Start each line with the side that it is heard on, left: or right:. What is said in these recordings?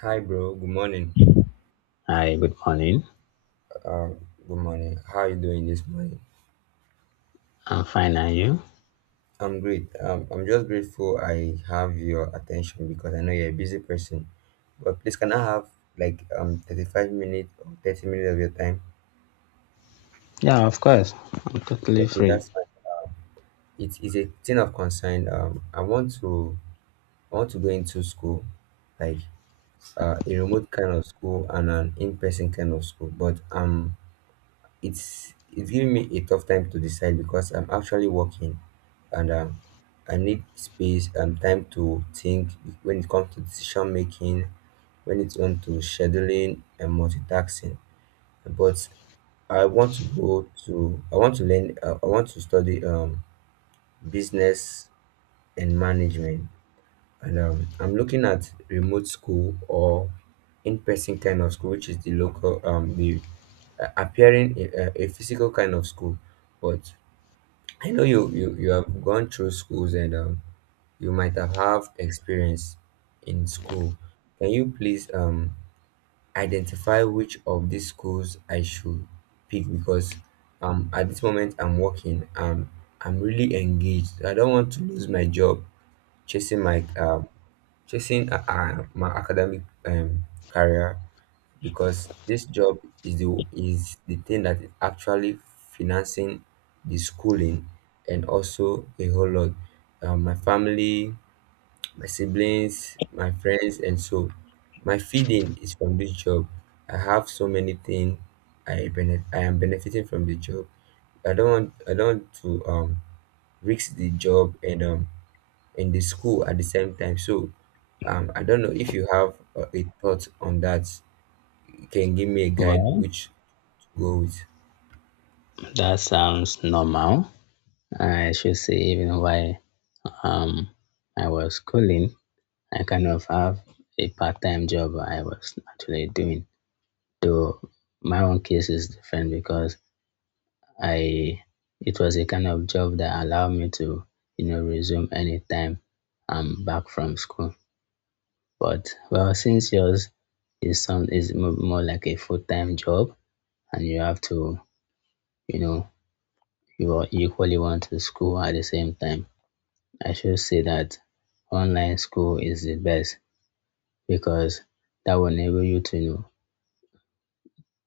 right: Hi, bro. Good morning.
left: Hi, good morning.
right: Uh, Good morning. How are you doing this morning?
left: I'm fine, and you?
right: I'm great. I'm just grateful I have your attention because I know you're a busy person. But please, can I have like 35 minutes or 30 minutes of your time?
left: Yeah, of course. I'm totally
right: Okay,
left: free.
right: that's fine. It is a thing of concern. I want to go into school, like a remote kind of school and an in-person kind of school. But it's giving me a tough time to decide because I'm actually working and I need space and time to think when it comes to decision making, when it comes to scheduling and multitasking. But I want to go to I want to learn I want to study business and management and I'm looking at remote school or in-person kind of school, which is the local, the appearing a physical kind of school. But I know you have gone through schools and you might have experience in school. Can you please identify which of these schools I should pick because at this moment I'm working, I'm really engaged. I don't want to lose my job chasing my chasing a, my academic career because this job is the thing that is actually financing the schooling and also a whole lot. My family, my siblings, my friends, and so my feeding is from this job. I have so many things I am benefiting from the job. I don't want to risk the job and in the school at the same time. So I don't know if you have a thought on that. You can give me a guide
left: Well,
right: which to go with.
left: that sounds normal. I should say, even while um, I was schooling, I kind of have a part time job I was actually doing. Though my own case is different because I it was a kind of job that allowed me to, you know, resume anytime I'm back from school. But well, since yours is more like a full time job, and you have to, you know, you are equally want to school at the same time. I should say that online school is the best because that will enable you to you know,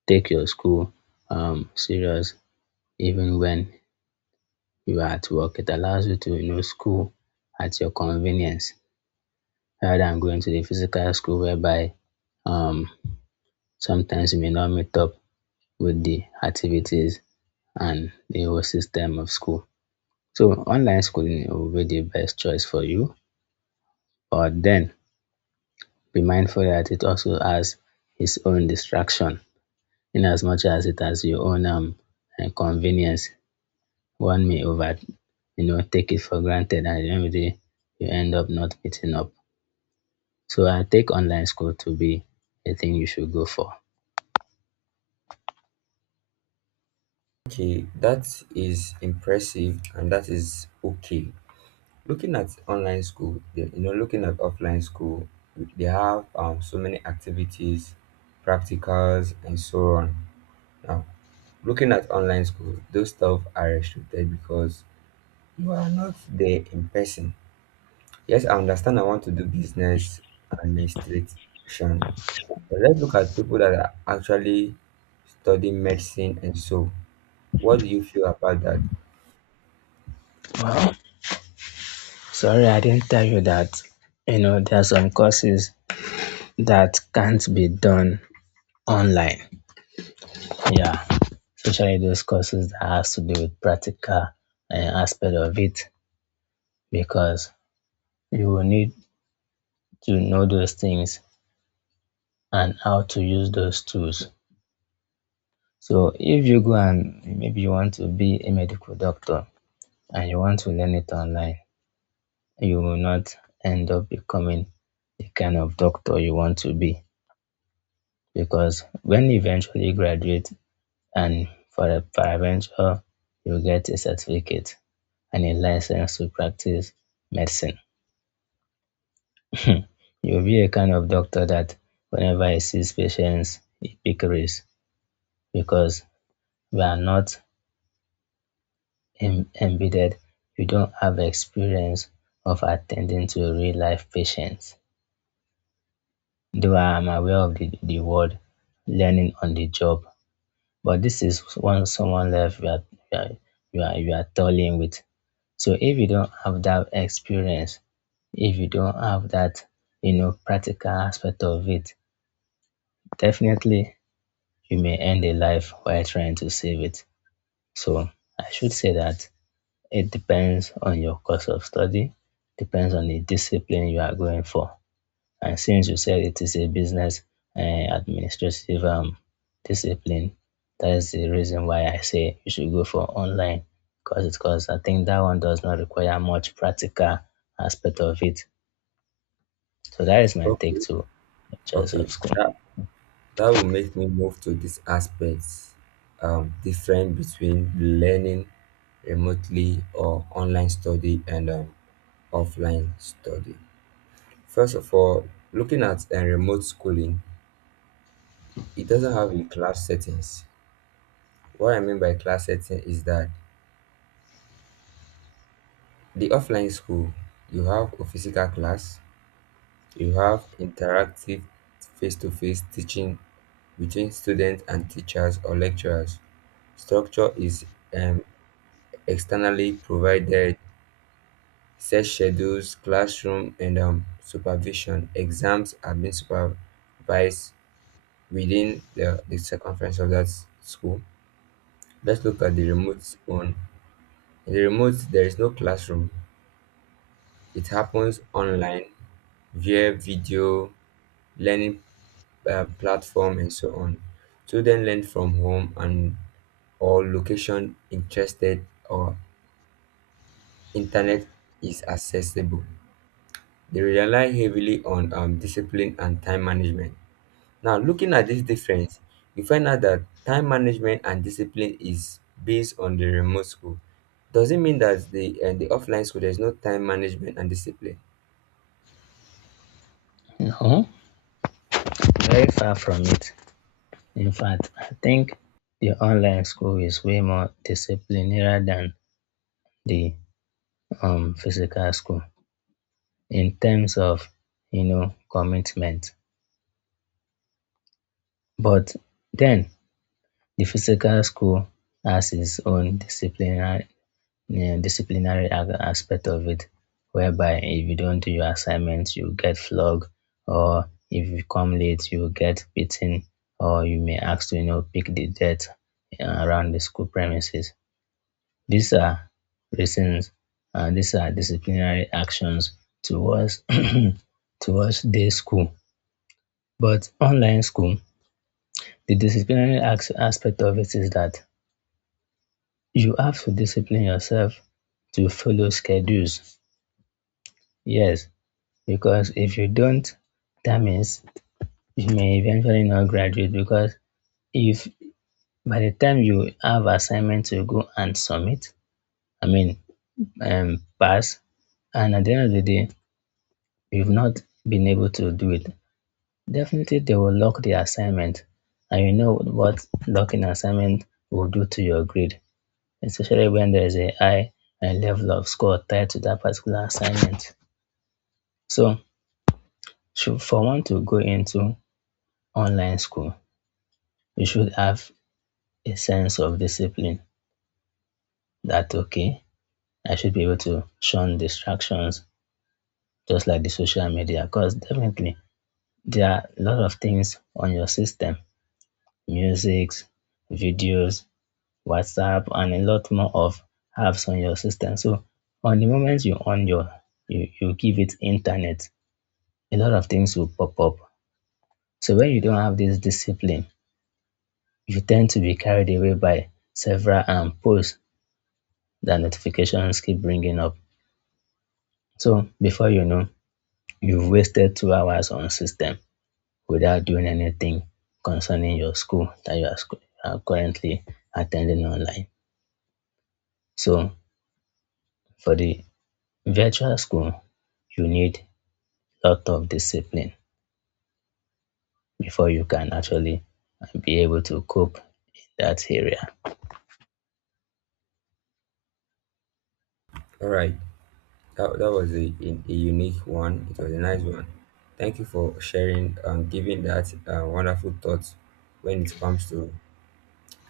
left: take your school serious even when you are at work. It allows you to you know school at your convenience rather than going to the physical school whereby um sometimes you may not meet up with the activities and the whole system of school. So online schooling will be the best choice for you, but then be mindful that it also has its own distraction. In as much as it has your own and convenience, one may over you know take it for granted, and at the end of the day, you end up not meeting up. So I take online school to be a thing you should go for.
right: Okay, that is impressive and that is okay. Looking at online school, you know, looking at offline school, they have so many activities, practicals, and so on. Now, looking at online school, those stuff are restricted because you are not there in person. Yes, I understand I want to do business administration, but let's look at people that are actually studying medicine and so. What do you feel about that?
left: Well, sorry I didn't tell you that you know there are some courses that can't be done online. Yeah, especially those courses that has to do with practical aspect of it because you will need to know those things and how to use those tools. So if you go and maybe you want to be a medical doctor and you want to learn it online, you will not end up becoming the kind of doctor you want to be because when you eventually graduate, and for a paraventure, you get a certificate and a license to practice medicine. You'll be a kind of doctor that whenever he sees patients, he pickeries because we are not embedded. You don't have experience of attending to real life patients. Though I am aware of the word learning on the job, but this is one someone left you are, you are toiling with. So if you don't have that experience, if you don't have that, you know, practical aspect of it, definitely you may end a life while trying to save it. So I should say that it depends on your course of study, depends on the discipline you are going for. And since you said it is a business administrative discipline, that is the reason why I say you should go for online because I think that one does not require much practical aspect of it. So that is my take
right: Okay,
left: to the choice of
right: okay,
left: school.
right: that that will make me move to this aspect, different between learning remotely or online study and offline study. First of all, looking at a remote schooling, it doesn't have a class settings. What I mean by class setting is that the offline school, you have a physical class, you have interactive face to face teaching between students and teachers or lecturers. Structure is um, externally provided, set schedules, classroom, and supervision. Exams are being supervised within the circumference of that school. Let's look at the remote one. In the remote, there is no classroom, it happens online via video learning platform and so on. Students learn from home and or location interested or internet is accessible. They rely heavily on discipline and time management. Now, looking at this difference, you find out that time management and discipline is based on the remote school. Does it mean that the the offline school there's no time management and discipline?
left: No, very far from it. In fact, I think the online school is way more disciplinary than the physical school in terms of you know commitment. But then the physical school has its own disciplinary disciplinary aspect of it, whereby if you don't do your assignments, you get flogged, or if you come late, you get beaten, or you may ask to you know pick the dirt around the school premises. These are reasons, these are disciplinary actions towards towards day school. But online school, the aspect of it is that you have to discipline yourself to follow schedules, yes, because if you don't, that means you may eventually not graduate. Because if by the time you have assignment to go and submit, I mean, pass, and at the end of the day, you've not been able to do it, definitely they will lock the assignment. And you know what locking assignment will do to your grade, especially when there is a high level of score tied to that particular assignment. So for one to go into online school, you should have a sense of discipline that, okay, I should be able to shun distractions just like the social media. Because definitely there are a lot of things on your system, musics, videos, WhatsApp, and a lot more of apps on your system. So on the moment you on your, you give it internet, a lot of things will pop up. So when you don't have this discipline, you tend to be carried away by several posts that notifications keep bringing up. So before you know, you've wasted 2 hours on system without doing anything concerning your school that you are currently attending online. So for the virtual school, you need a lot of discipline before you can actually be able to cope in that area.
right: All right. That was a unique one. It was a nice one. Thank you for sharing and giving that wonderful thought when it comes to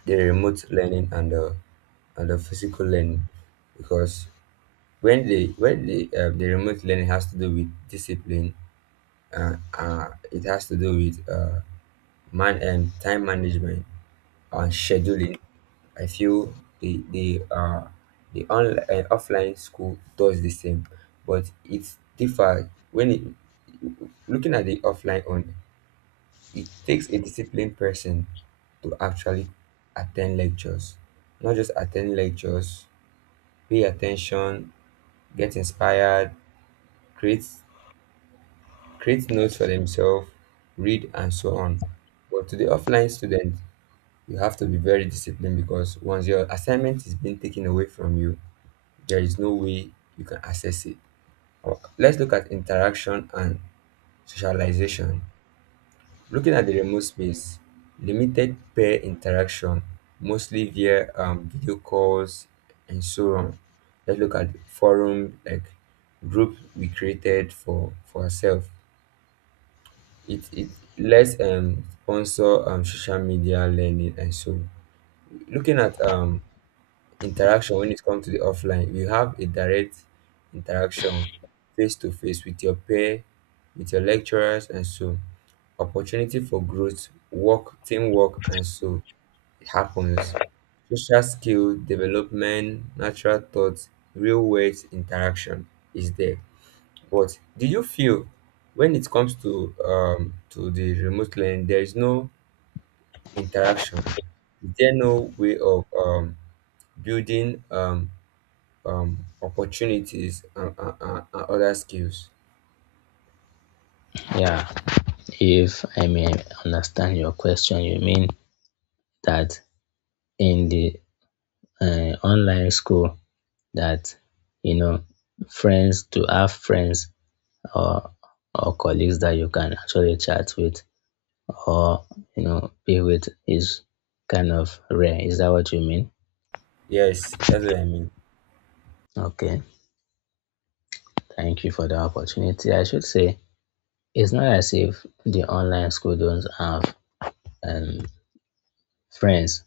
right: the remote learning and the physical learning, because when the remote learning has to do with discipline, it has to do with man and time management and scheduling. I feel the online offline school does the same, but it's different when it. Looking at the offline one, it takes a disciplined person to actually attend lectures. Not just attend lectures, pay attention, get inspired, create create notes for themselves, read and so on. But to the offline student, you have to be very disciplined because once your assignment is being taken away from you, there is no way you can access it. Let's look at interaction and socialization. Looking at the remote space, limited peer interaction, mostly via video calls and so on. Let's look at forum like group we created for ourselves. It lets sponsor social media learning and so on. Looking at interaction when it comes to the offline, you have a direct interaction face to face with your peer, with your lecturers and so opportunity for growth, work, teamwork, and so it happens. Social skill development, natural thoughts, real world interaction is there. But do you feel when it comes to to the remote learning, there is no interaction? Is there no way of building opportunities and other skills?
left: Yeah, if I may understand your question, you mean that in the online school that you know friends to have friends or or colleagues that you can actually chat with or you know be with is kind of rare. Is that what you mean?
right: Yes, that's what I mean.
left: Okay, thank you for the opportunity. I should say it's not as if the online school don't have um, friends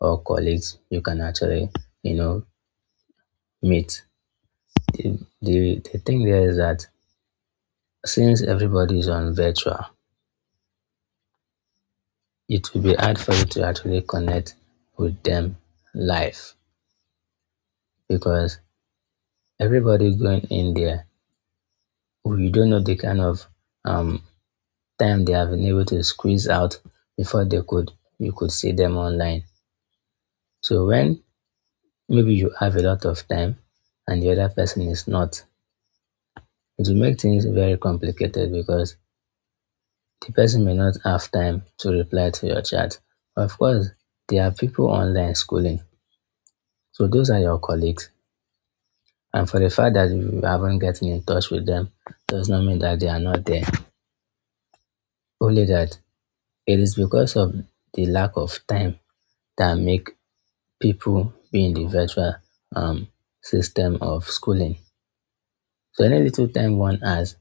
left: or colleagues you can actually you know meet. The the thing there is that since everybody is on virtual, it will be hard for you to actually connect with them live because everybody going in there, you don't know the kind of um, time they have been able to squeeze out before they could you could see them online. So when maybe you have a lot of time and the other person is not, it will make things very complicated because the person may not have time to reply to your chat. Of course, there are people online schooling. So those are your colleagues, and for the fact that you haven't gotten in touch with them does not mean that they are not there. Only that it is because of the lack of time that make people be in the virtual um, system of schooling. So any little time one has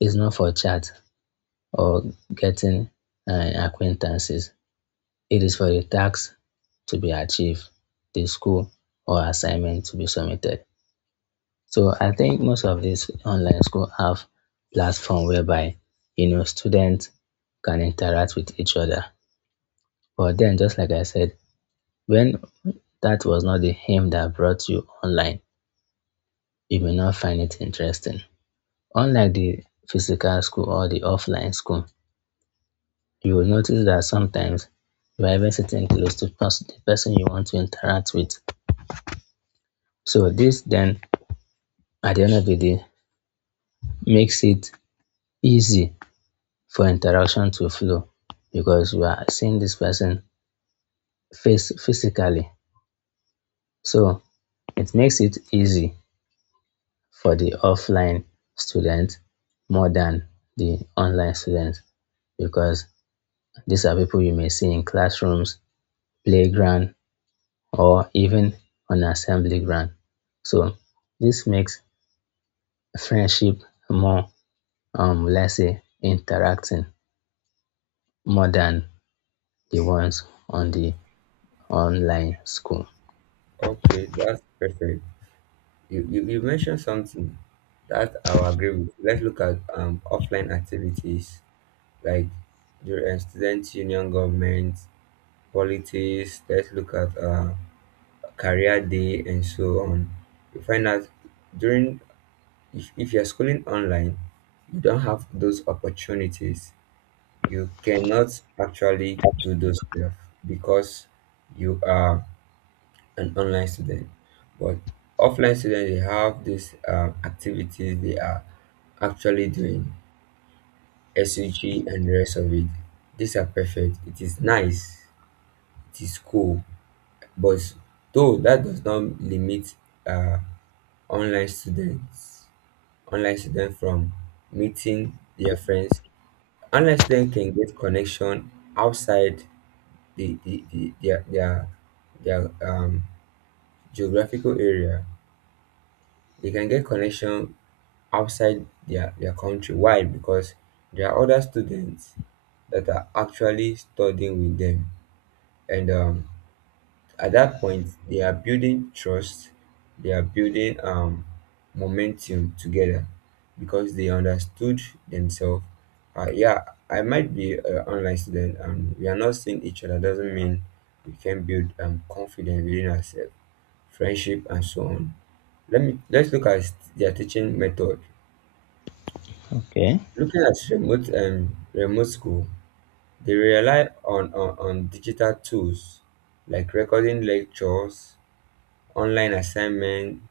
left: is not for chat or getting acquaintances. It is for the task to be achieved, the school or assignment to be submitted. So I think most of these online school have platform whereby you know students can interact with each other. But then just like I said, when that was not the aim that brought you online, you may not find it interesting. Unlike the physical school or the offline school, you will notice that sometimes you are even sitting close to the person you want to interact with. So this then at the end of the day makes it easy for interaction to flow because you are seeing this person face physically. So it makes it easy for the offline student more than the online student because these are people you may see in classrooms, playground, or even on assembly ground. So this makes friendship more, let's say, interacting more than the ones on the online school.
right: Okay, that's perfect. You mentioned something that I agree with. Let's look at offline activities like the student union government, politics. Let's look at career day and so on. You find out during if you're schooling online, you don't have those opportunities. You cannot actually do those stuff because you are an online student. But offline students, they have these activities. They are actually doing, SUG and the rest of it. These are perfect. It is nice. It is cool. But though that does not limit uh, online students, online students from meeting their friends. Online students can get connection outside the, the, the their their their geographical area. They can get connection outside their country. Why? Because there are other students that are actually studying with them. And at that point, they are building trust, they are building momentum together because they understood themselves. Yeah, I might be an online student, and we are not seeing each other, doesn't mean we can build confidence within ourselves, friendship, and so on. Let me let's look at their teaching method.
left: Okay.
right: Looking at remote school, they rely on digital tools like recording lectures, online assignment.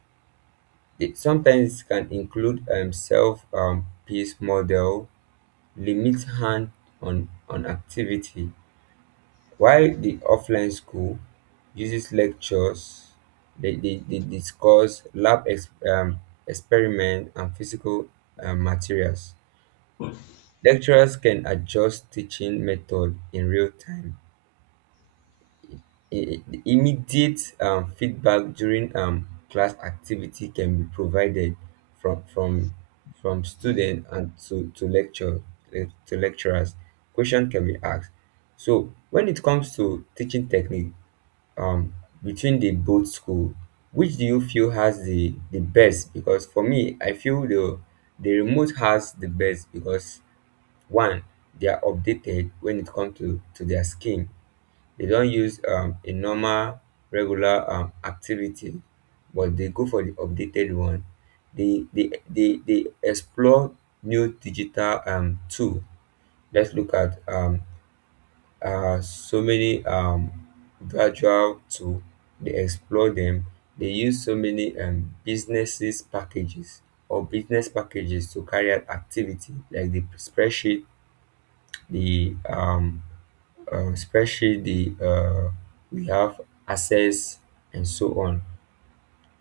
right: They sometimes can include self paced model, limit hand on activity. While the offline school uses lectures, they discuss lab experiment and physical materials. Lecturers can adjust teaching method in real time. Immediate feedback during class activity can be provided from from from student and to lecturers. Question can be asked. So when it comes to teaching technique, um, between the both school, which do you feel has the best? Because for me, I feel the remote has the best because one, they are updated when it comes to their scheme, they don't use a normal regular activity, but they go for the updated one. They explore new digital tool. Let's look at so many virtual tool. They explore them. They use so many businesses packages or business packages to carry out activity like the spreadsheet, the spreadsheet the we have access and so on.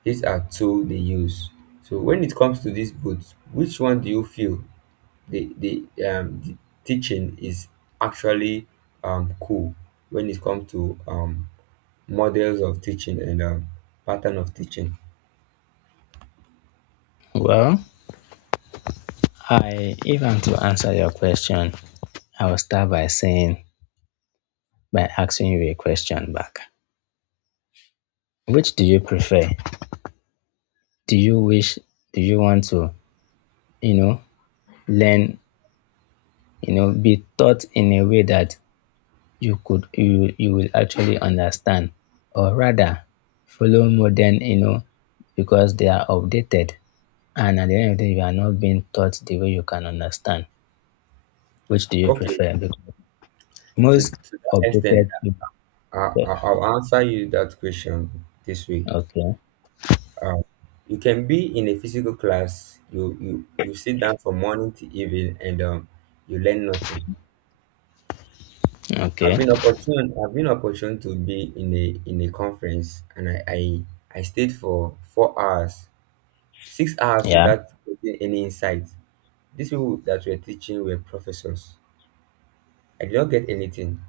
right: These are tools they use. So when it comes to these books, which one do you feel the the, the teaching is actually cool when it comes to models of teaching and pattern of teaching?
left: Well, I if I'm to answer your question, I will start by saying by asking you a question back. Which do you prefer? Do you wish do you want to, you know, learn, you know, be taught in a way that you could you you will actually understand or rather follow modern, you know, because they are outdated and at the end of the day you are not being taught the way you can understand. Which do you
right: Okay,
left: prefer? Because
right: to,
left: most
right: to that extent,
left: outdated people
right: I'll answer you that question this way.
left: okay.
right: You can be in a physical class, you sit down from morning to evening and you learn nothing.
left: Okay.
right: I've been opportune to be in a conference and I stayed for 4 hours, 6 hours
left: Yeah.
right: without getting any insight. These people that were teaching were professors. I did not get anything.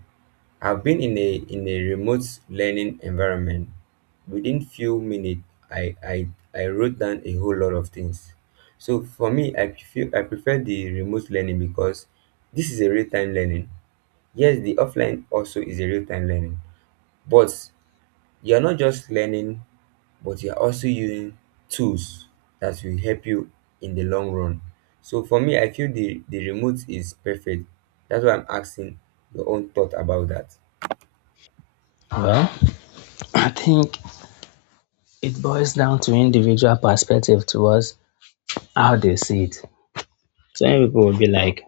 right: I've been in a remote learning environment. Within few minutes, I I I wrote down a whole lot of things. So for me, I prefer the remote learning because this is a real time learning. Yes, the offline also is a real time learning, but you are not just learning, but you are also using tools that will help you in the long run. So for me, I feel the remote is perfect. That's why I'm asking your own thought about that.
left: Well, I think it boils down to individual perspective towards how they see it. Some people will be like,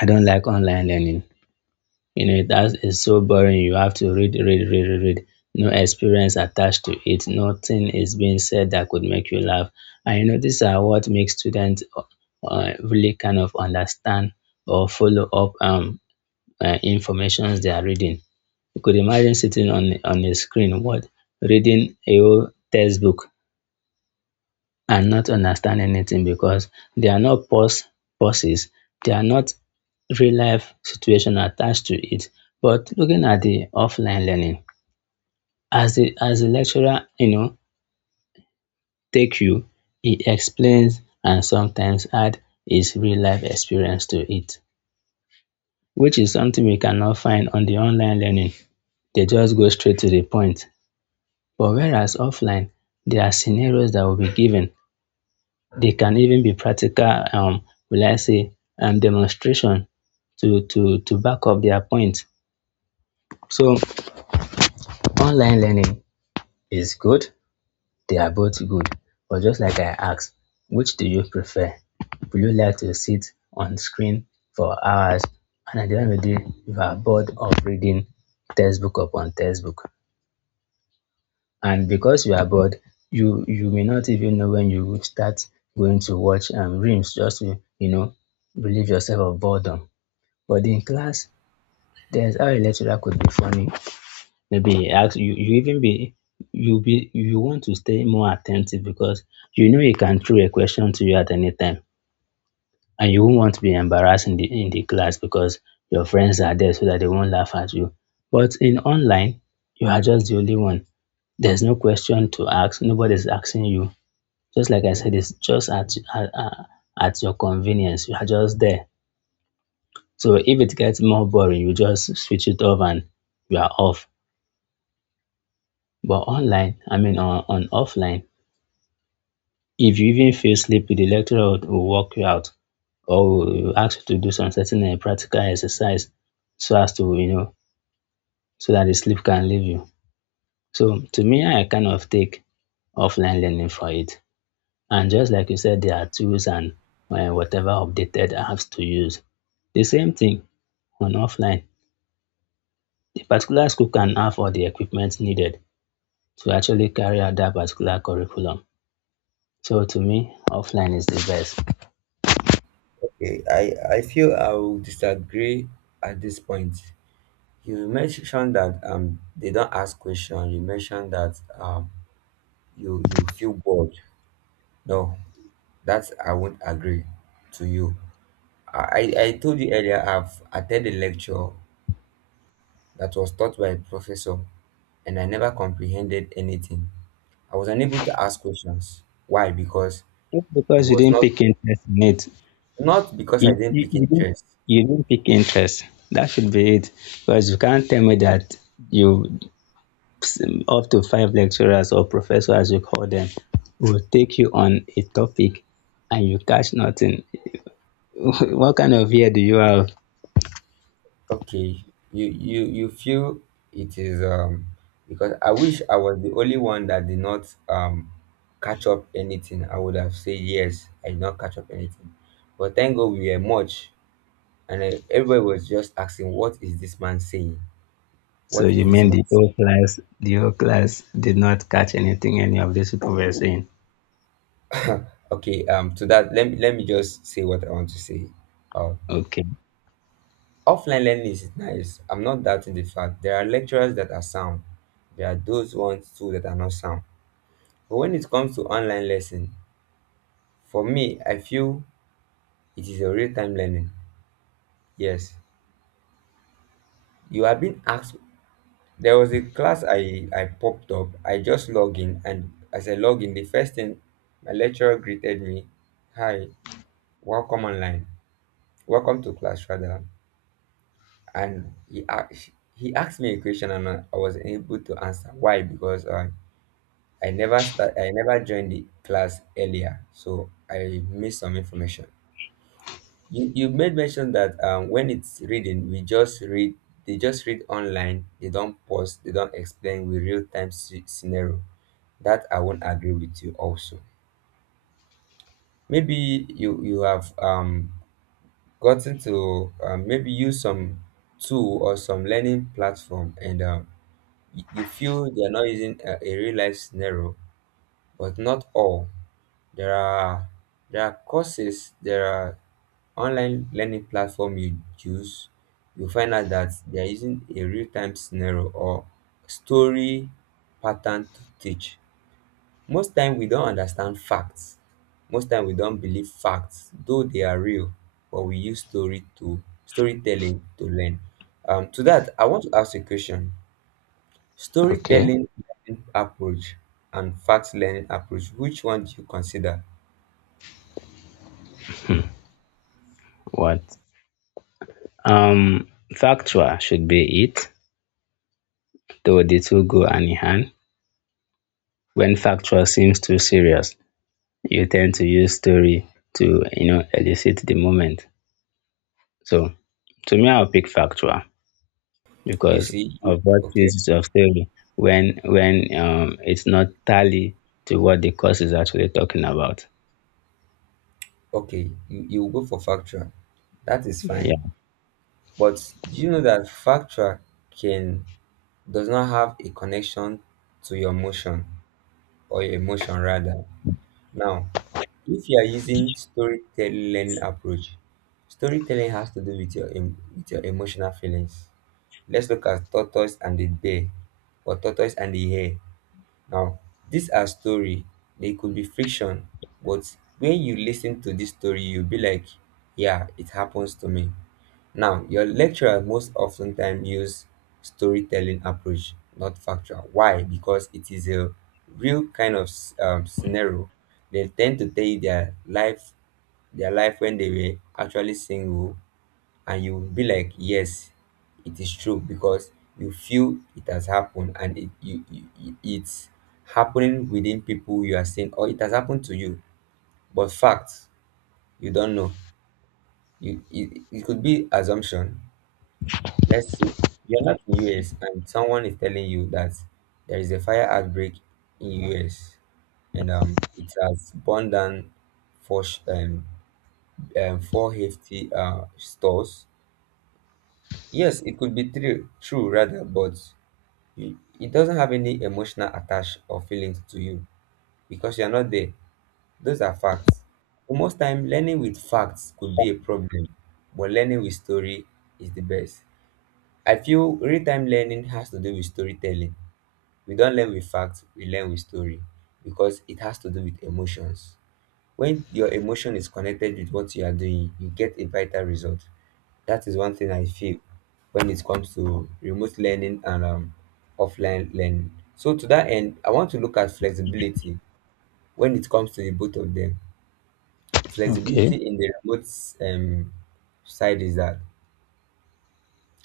left: I don't like online learning. You know, that is so boring. You have to read, read, read, read, read. No experience attached to it. Nothing is being said that could make you laugh. And you know, these are what makes students really kind of understand or follow up informations they are reading. You could imagine sitting on a screen, what reading a whole textbook and not understand anything because they are not pauses. They are not real life situation attached to it. But looking at the offline learning, as the lecturer, you know, take you, he explains and sometimes add his real life experience to it, which is something we cannot find on the online learning. They just go straight to the point. But whereas offline, there are scenarios that will be given. They can even be practical, will I say, demonstration to back up their point. So online learning is good. They are both good. But just like I asked, which do you prefer? Would you like to sit on screen for hours and at the end of the day, you are bored of reading textbook upon textbook? And because you are bored, you may not even know when you would start going to watch reams just to relieve yourself of boredom. But in class, there's how a lecturer could be funny. Maybe he asks you you even be you want to stay more attentive because you know he can throw a question to you at any time, and you won't want to be embarrassed in the class because your friends are there so that they won't laugh at you. But in online, you are just the only one. There's no question to ask, nobody's asking you, just like I said, it's just at your convenience. You are just there. So if it gets more boring, you just switch it off and you are off. But online, I mean on offline, if you even feel sleepy, the lecturer will walk you out or will ask you to do some certain practical exercise so as to so that the sleep can leave you. So to me, I kind of take offline learning for it. And just like you said, there are tools and whatever updated apps to use. The same thing on offline. The particular school can have all the equipment needed to actually carry out that particular curriculum. So to me, offline is the best.
right: Okay, I feel I will disagree at this point. You mentioned that they don't ask questions. You mentioned that you feel bored. No, that's I won't agree to you. I told you earlier I've attended a lecture that was taught by a professor and I never comprehended anything. I was unable to ask questions. Why? Because
left: Not
right: he
left: because you
right: was
left: didn't
right: not,
left: pick interest in it.
right: not because I
left: You,
right: didn't
left: you,
right: pick
left: you, didn't,
right: interest.
left: you didn't pick interest. That should be it. Because you can't tell me that you, up to 5 lecturers or professor as you call them, will take you on a topic and you catch nothing. What kind of year do you have?
right: Okay, you feel it is because I wish I was the only one that did not catch up anything. I would have said yes, I did not catch up anything. But thank God we were much, and everybody was just asking, "What is this man saying?
left: So
right: What
left: you
right: is this
left: mean
right: man
left: the
right: saying?"
left: whole class, the whole class did not catch anything any of these people were saying?
right: Okay, to that let me just say what I want to say. Um,
left: Okay.
right: Offline learning is nice. I'm not doubting the fact there are lecturers that are sound. There are those ones too that are not sound. But when it comes to online lesson. For me, I feel it is a real time learning. Yes, you have been asked. There was a class I popped up. I just log in, and as I log in, the first thing my lecturer greeted me, "Hi, welcome online. Welcome to class, rather." And he asked me a question, and I was able to answer. Why? Because I never start. I never joined the class earlier, so I missed some information. You made mention that when it's reading, we just read. They just read online. They don't pause. They don't explain with real time scenario. That I won't agree with you. Also, maybe you have gotten to maybe use some tool or some learning platform, and you feel they are not using a real life scenario, but not all. There are there are courses. There are online learning platform you choose you find out that they are using a real-time scenario or story pattern to teach. Most time we don't understand facts. Most time we don't believe facts though they are real, but we use story to storytelling to learn. To that I want to ask a question.
left: Okay.
right: Storytelling learning approach and fact learning approach, which one do you consider?
left: what um Factual should be it, though the two go hand in hand. When factual seems too serious, you tend to use story to elicit the moment. So to me, I'll pick factual
right: You
left: because
right: see you,
left: of what
right: okay.
left: is of theory when it's not tally to what the course is actually talking about.
right: Okay, you will go for factual. That is fine.
left: Yeah.
right: But do you know that factual can does not have a connection to your emotion or your emotion rather. Now, if you are using storytelling approach, storytelling has to do with your with your emotional feelings. Let's look at tortoise and the bear or tortoise and the hare. Now, these are story. They could be fiction, but when you listen to this story, you'll be like, yeah, it happens to me. Now, your lecturer most often time use storytelling approach, not factual. Why? Because it is a real kind of scenario. They tend to tell you their life when they were actually single, and you will be like yes it is true because you feel it has happened, and it it's happening within people you are seeing or it has happened to you. But fact you don't know. You It could be assumption. Let's see, you're not in US and someone is telling you that there is a fire outbreak in US, and it has burned down four sh- um, four hefty stores. Yes, it could be true, true rather, but you, it doesn't have any emotional attach or feelings to you because you are not there. Those are facts. For most time, learning with facts could be a problem, but learning with story is the best. I feel real-time learning has to do with storytelling. We don't learn with facts, we learn with story because it has to do with emotions. When your emotion is connected with what you are doing, you get a vital result. That is one thing I feel when it comes to remote learning and offline learning. So to that end I want to look at flexibility when it comes to the both of them.
left: Okay.
right: Flexibility in the remote um, side is that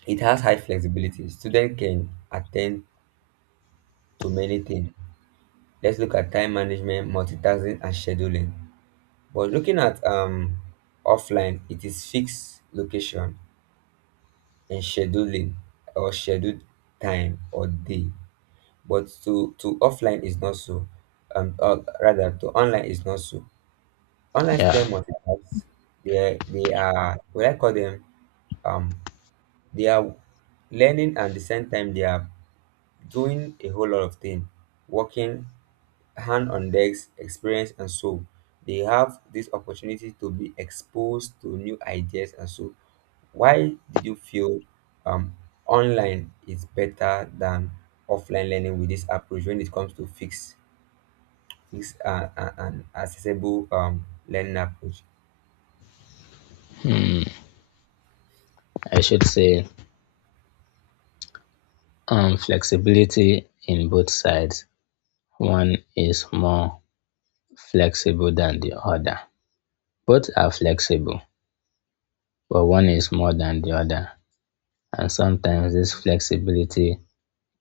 right: it has high flexibility. Students can attend to many things. Let's look at time management, multitasking, and scheduling. But looking at offline, it is fixed location and scheduling or scheduled time or day. But to offline is not so, or rather to online is not so. Online
left: Yeah.
right: student must adapt. They are what I call them, um they are learning and the same time they are doing a whole lot of things, working, hand on decks experience, and so they have this opportunity to be exposed to new ideas. And so why did you feel um, online is better than offline learning with this approach when it comes to fix an accessible learning approach.
left: Hmm. I should say, flexibility in both sides. One is more flexible than the other. Both are flexible, but one is more than the other. And sometimes this flexibility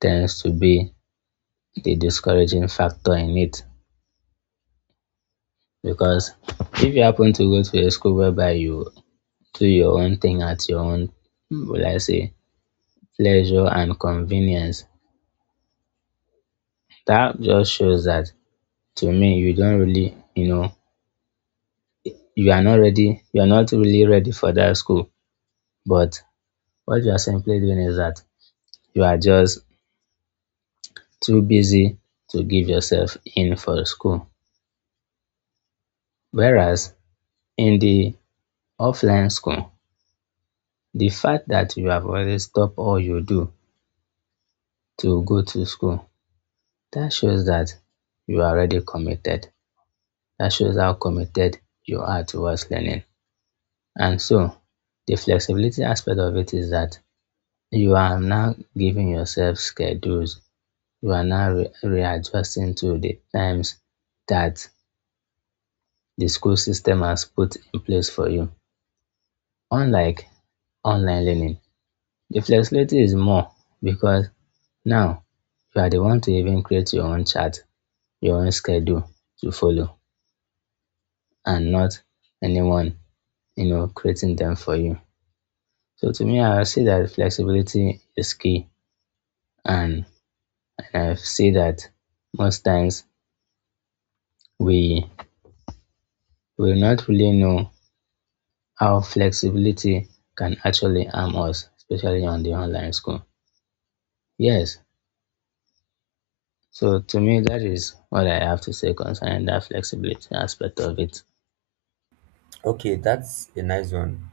left: tends to be the discouraging factor in it because if you happen to go to a school whereby you do your own thing at your own, will I say, pleasure and convenience. That just shows that, to me, you don't really, you know, you are not ready, you are not really ready for that school. But what you are simply doing is that you are just too busy to give yourself in for school. Whereas in the offline school, the fact that you have already stopped all you do to go to school, that shows that you are already committed. That shows how committed you are towards learning. And so the flexibility aspect of it is that you are now giving yourself schedules. You are now readjusting to the times that the school system has put in place for you. Unlike online learning, the flexibility is more because now you are the one to even create your own chart, your own schedule to follow, and not anyone, you know, creating them for you. So to me, I say that flexibility is key, and I say that most times we will not really know how flexibility can actually harm us, especially on the online school. Yes, so to me, that is what I have to say concerning that flexibility aspect of it.
right: Okay, that's a nice one.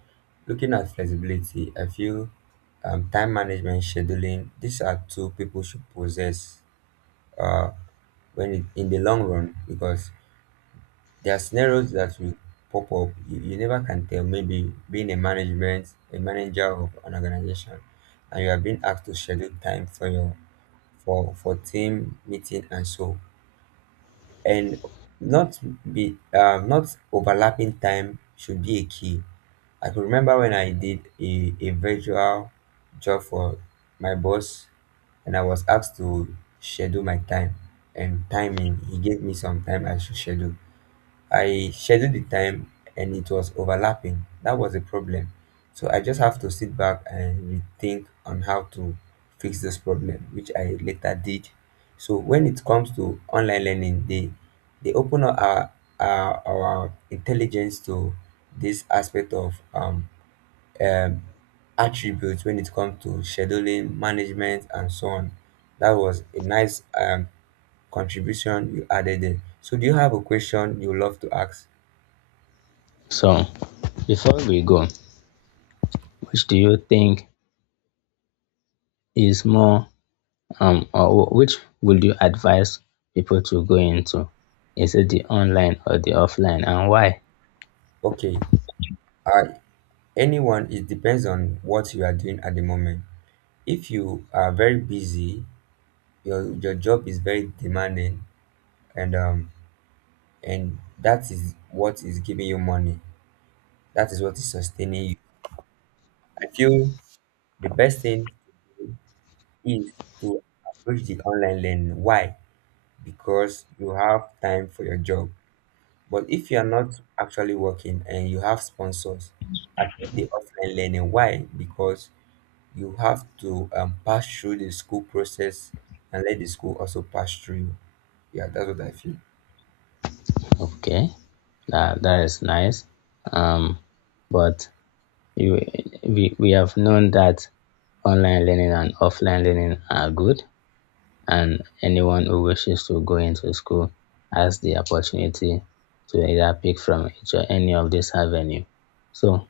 right: Looking at flexibility, I feel time management, scheduling, these are two people should possess uh, when it, in the long run, because there are scenarios that will pop up. You never can tell. Maybe being a management, a manager of an organization, and you are being asked to schedule time for your for team meeting and so and not be not overlapping time should be a key. I could remember when I did a virtual job for my boss, and I was asked to schedule my time and timing. He gave me some time I should schedule. I scheduled the time and it was overlapping. That was a problem. So I just have to sit back and rethink on how to fix this problem, which I later did. So when it comes to online learning, they open up our our intelligence to this aspect of um attributes when it comes to scheduling, management, and so on. That was a nice contribution you added in. So do you have a question you love to ask?
left: So before we go, which do you think is more, or which would you advise people to go into? Is it the online or the offline, and why?
right: Okay, uh, anyone, it depends on what you are doing at the moment. If you are very busy, your job is very demanding, and um, and that is what is giving you money. That is what is sustaining you. I feel the best thing is to approach the online learning. Why? Because you have time for your job. But if you are not actually working and you have sponsors, attend the offline learning. Why? Because you have to pass through the school process and let the school also pass through you. Yeah, that's what I feel.
left: Okay, that is nice. Um, but you, we have known that online learning and offline learning are good, and anyone who wishes to go into school has the opportunity to either pick from each or any of this avenue. So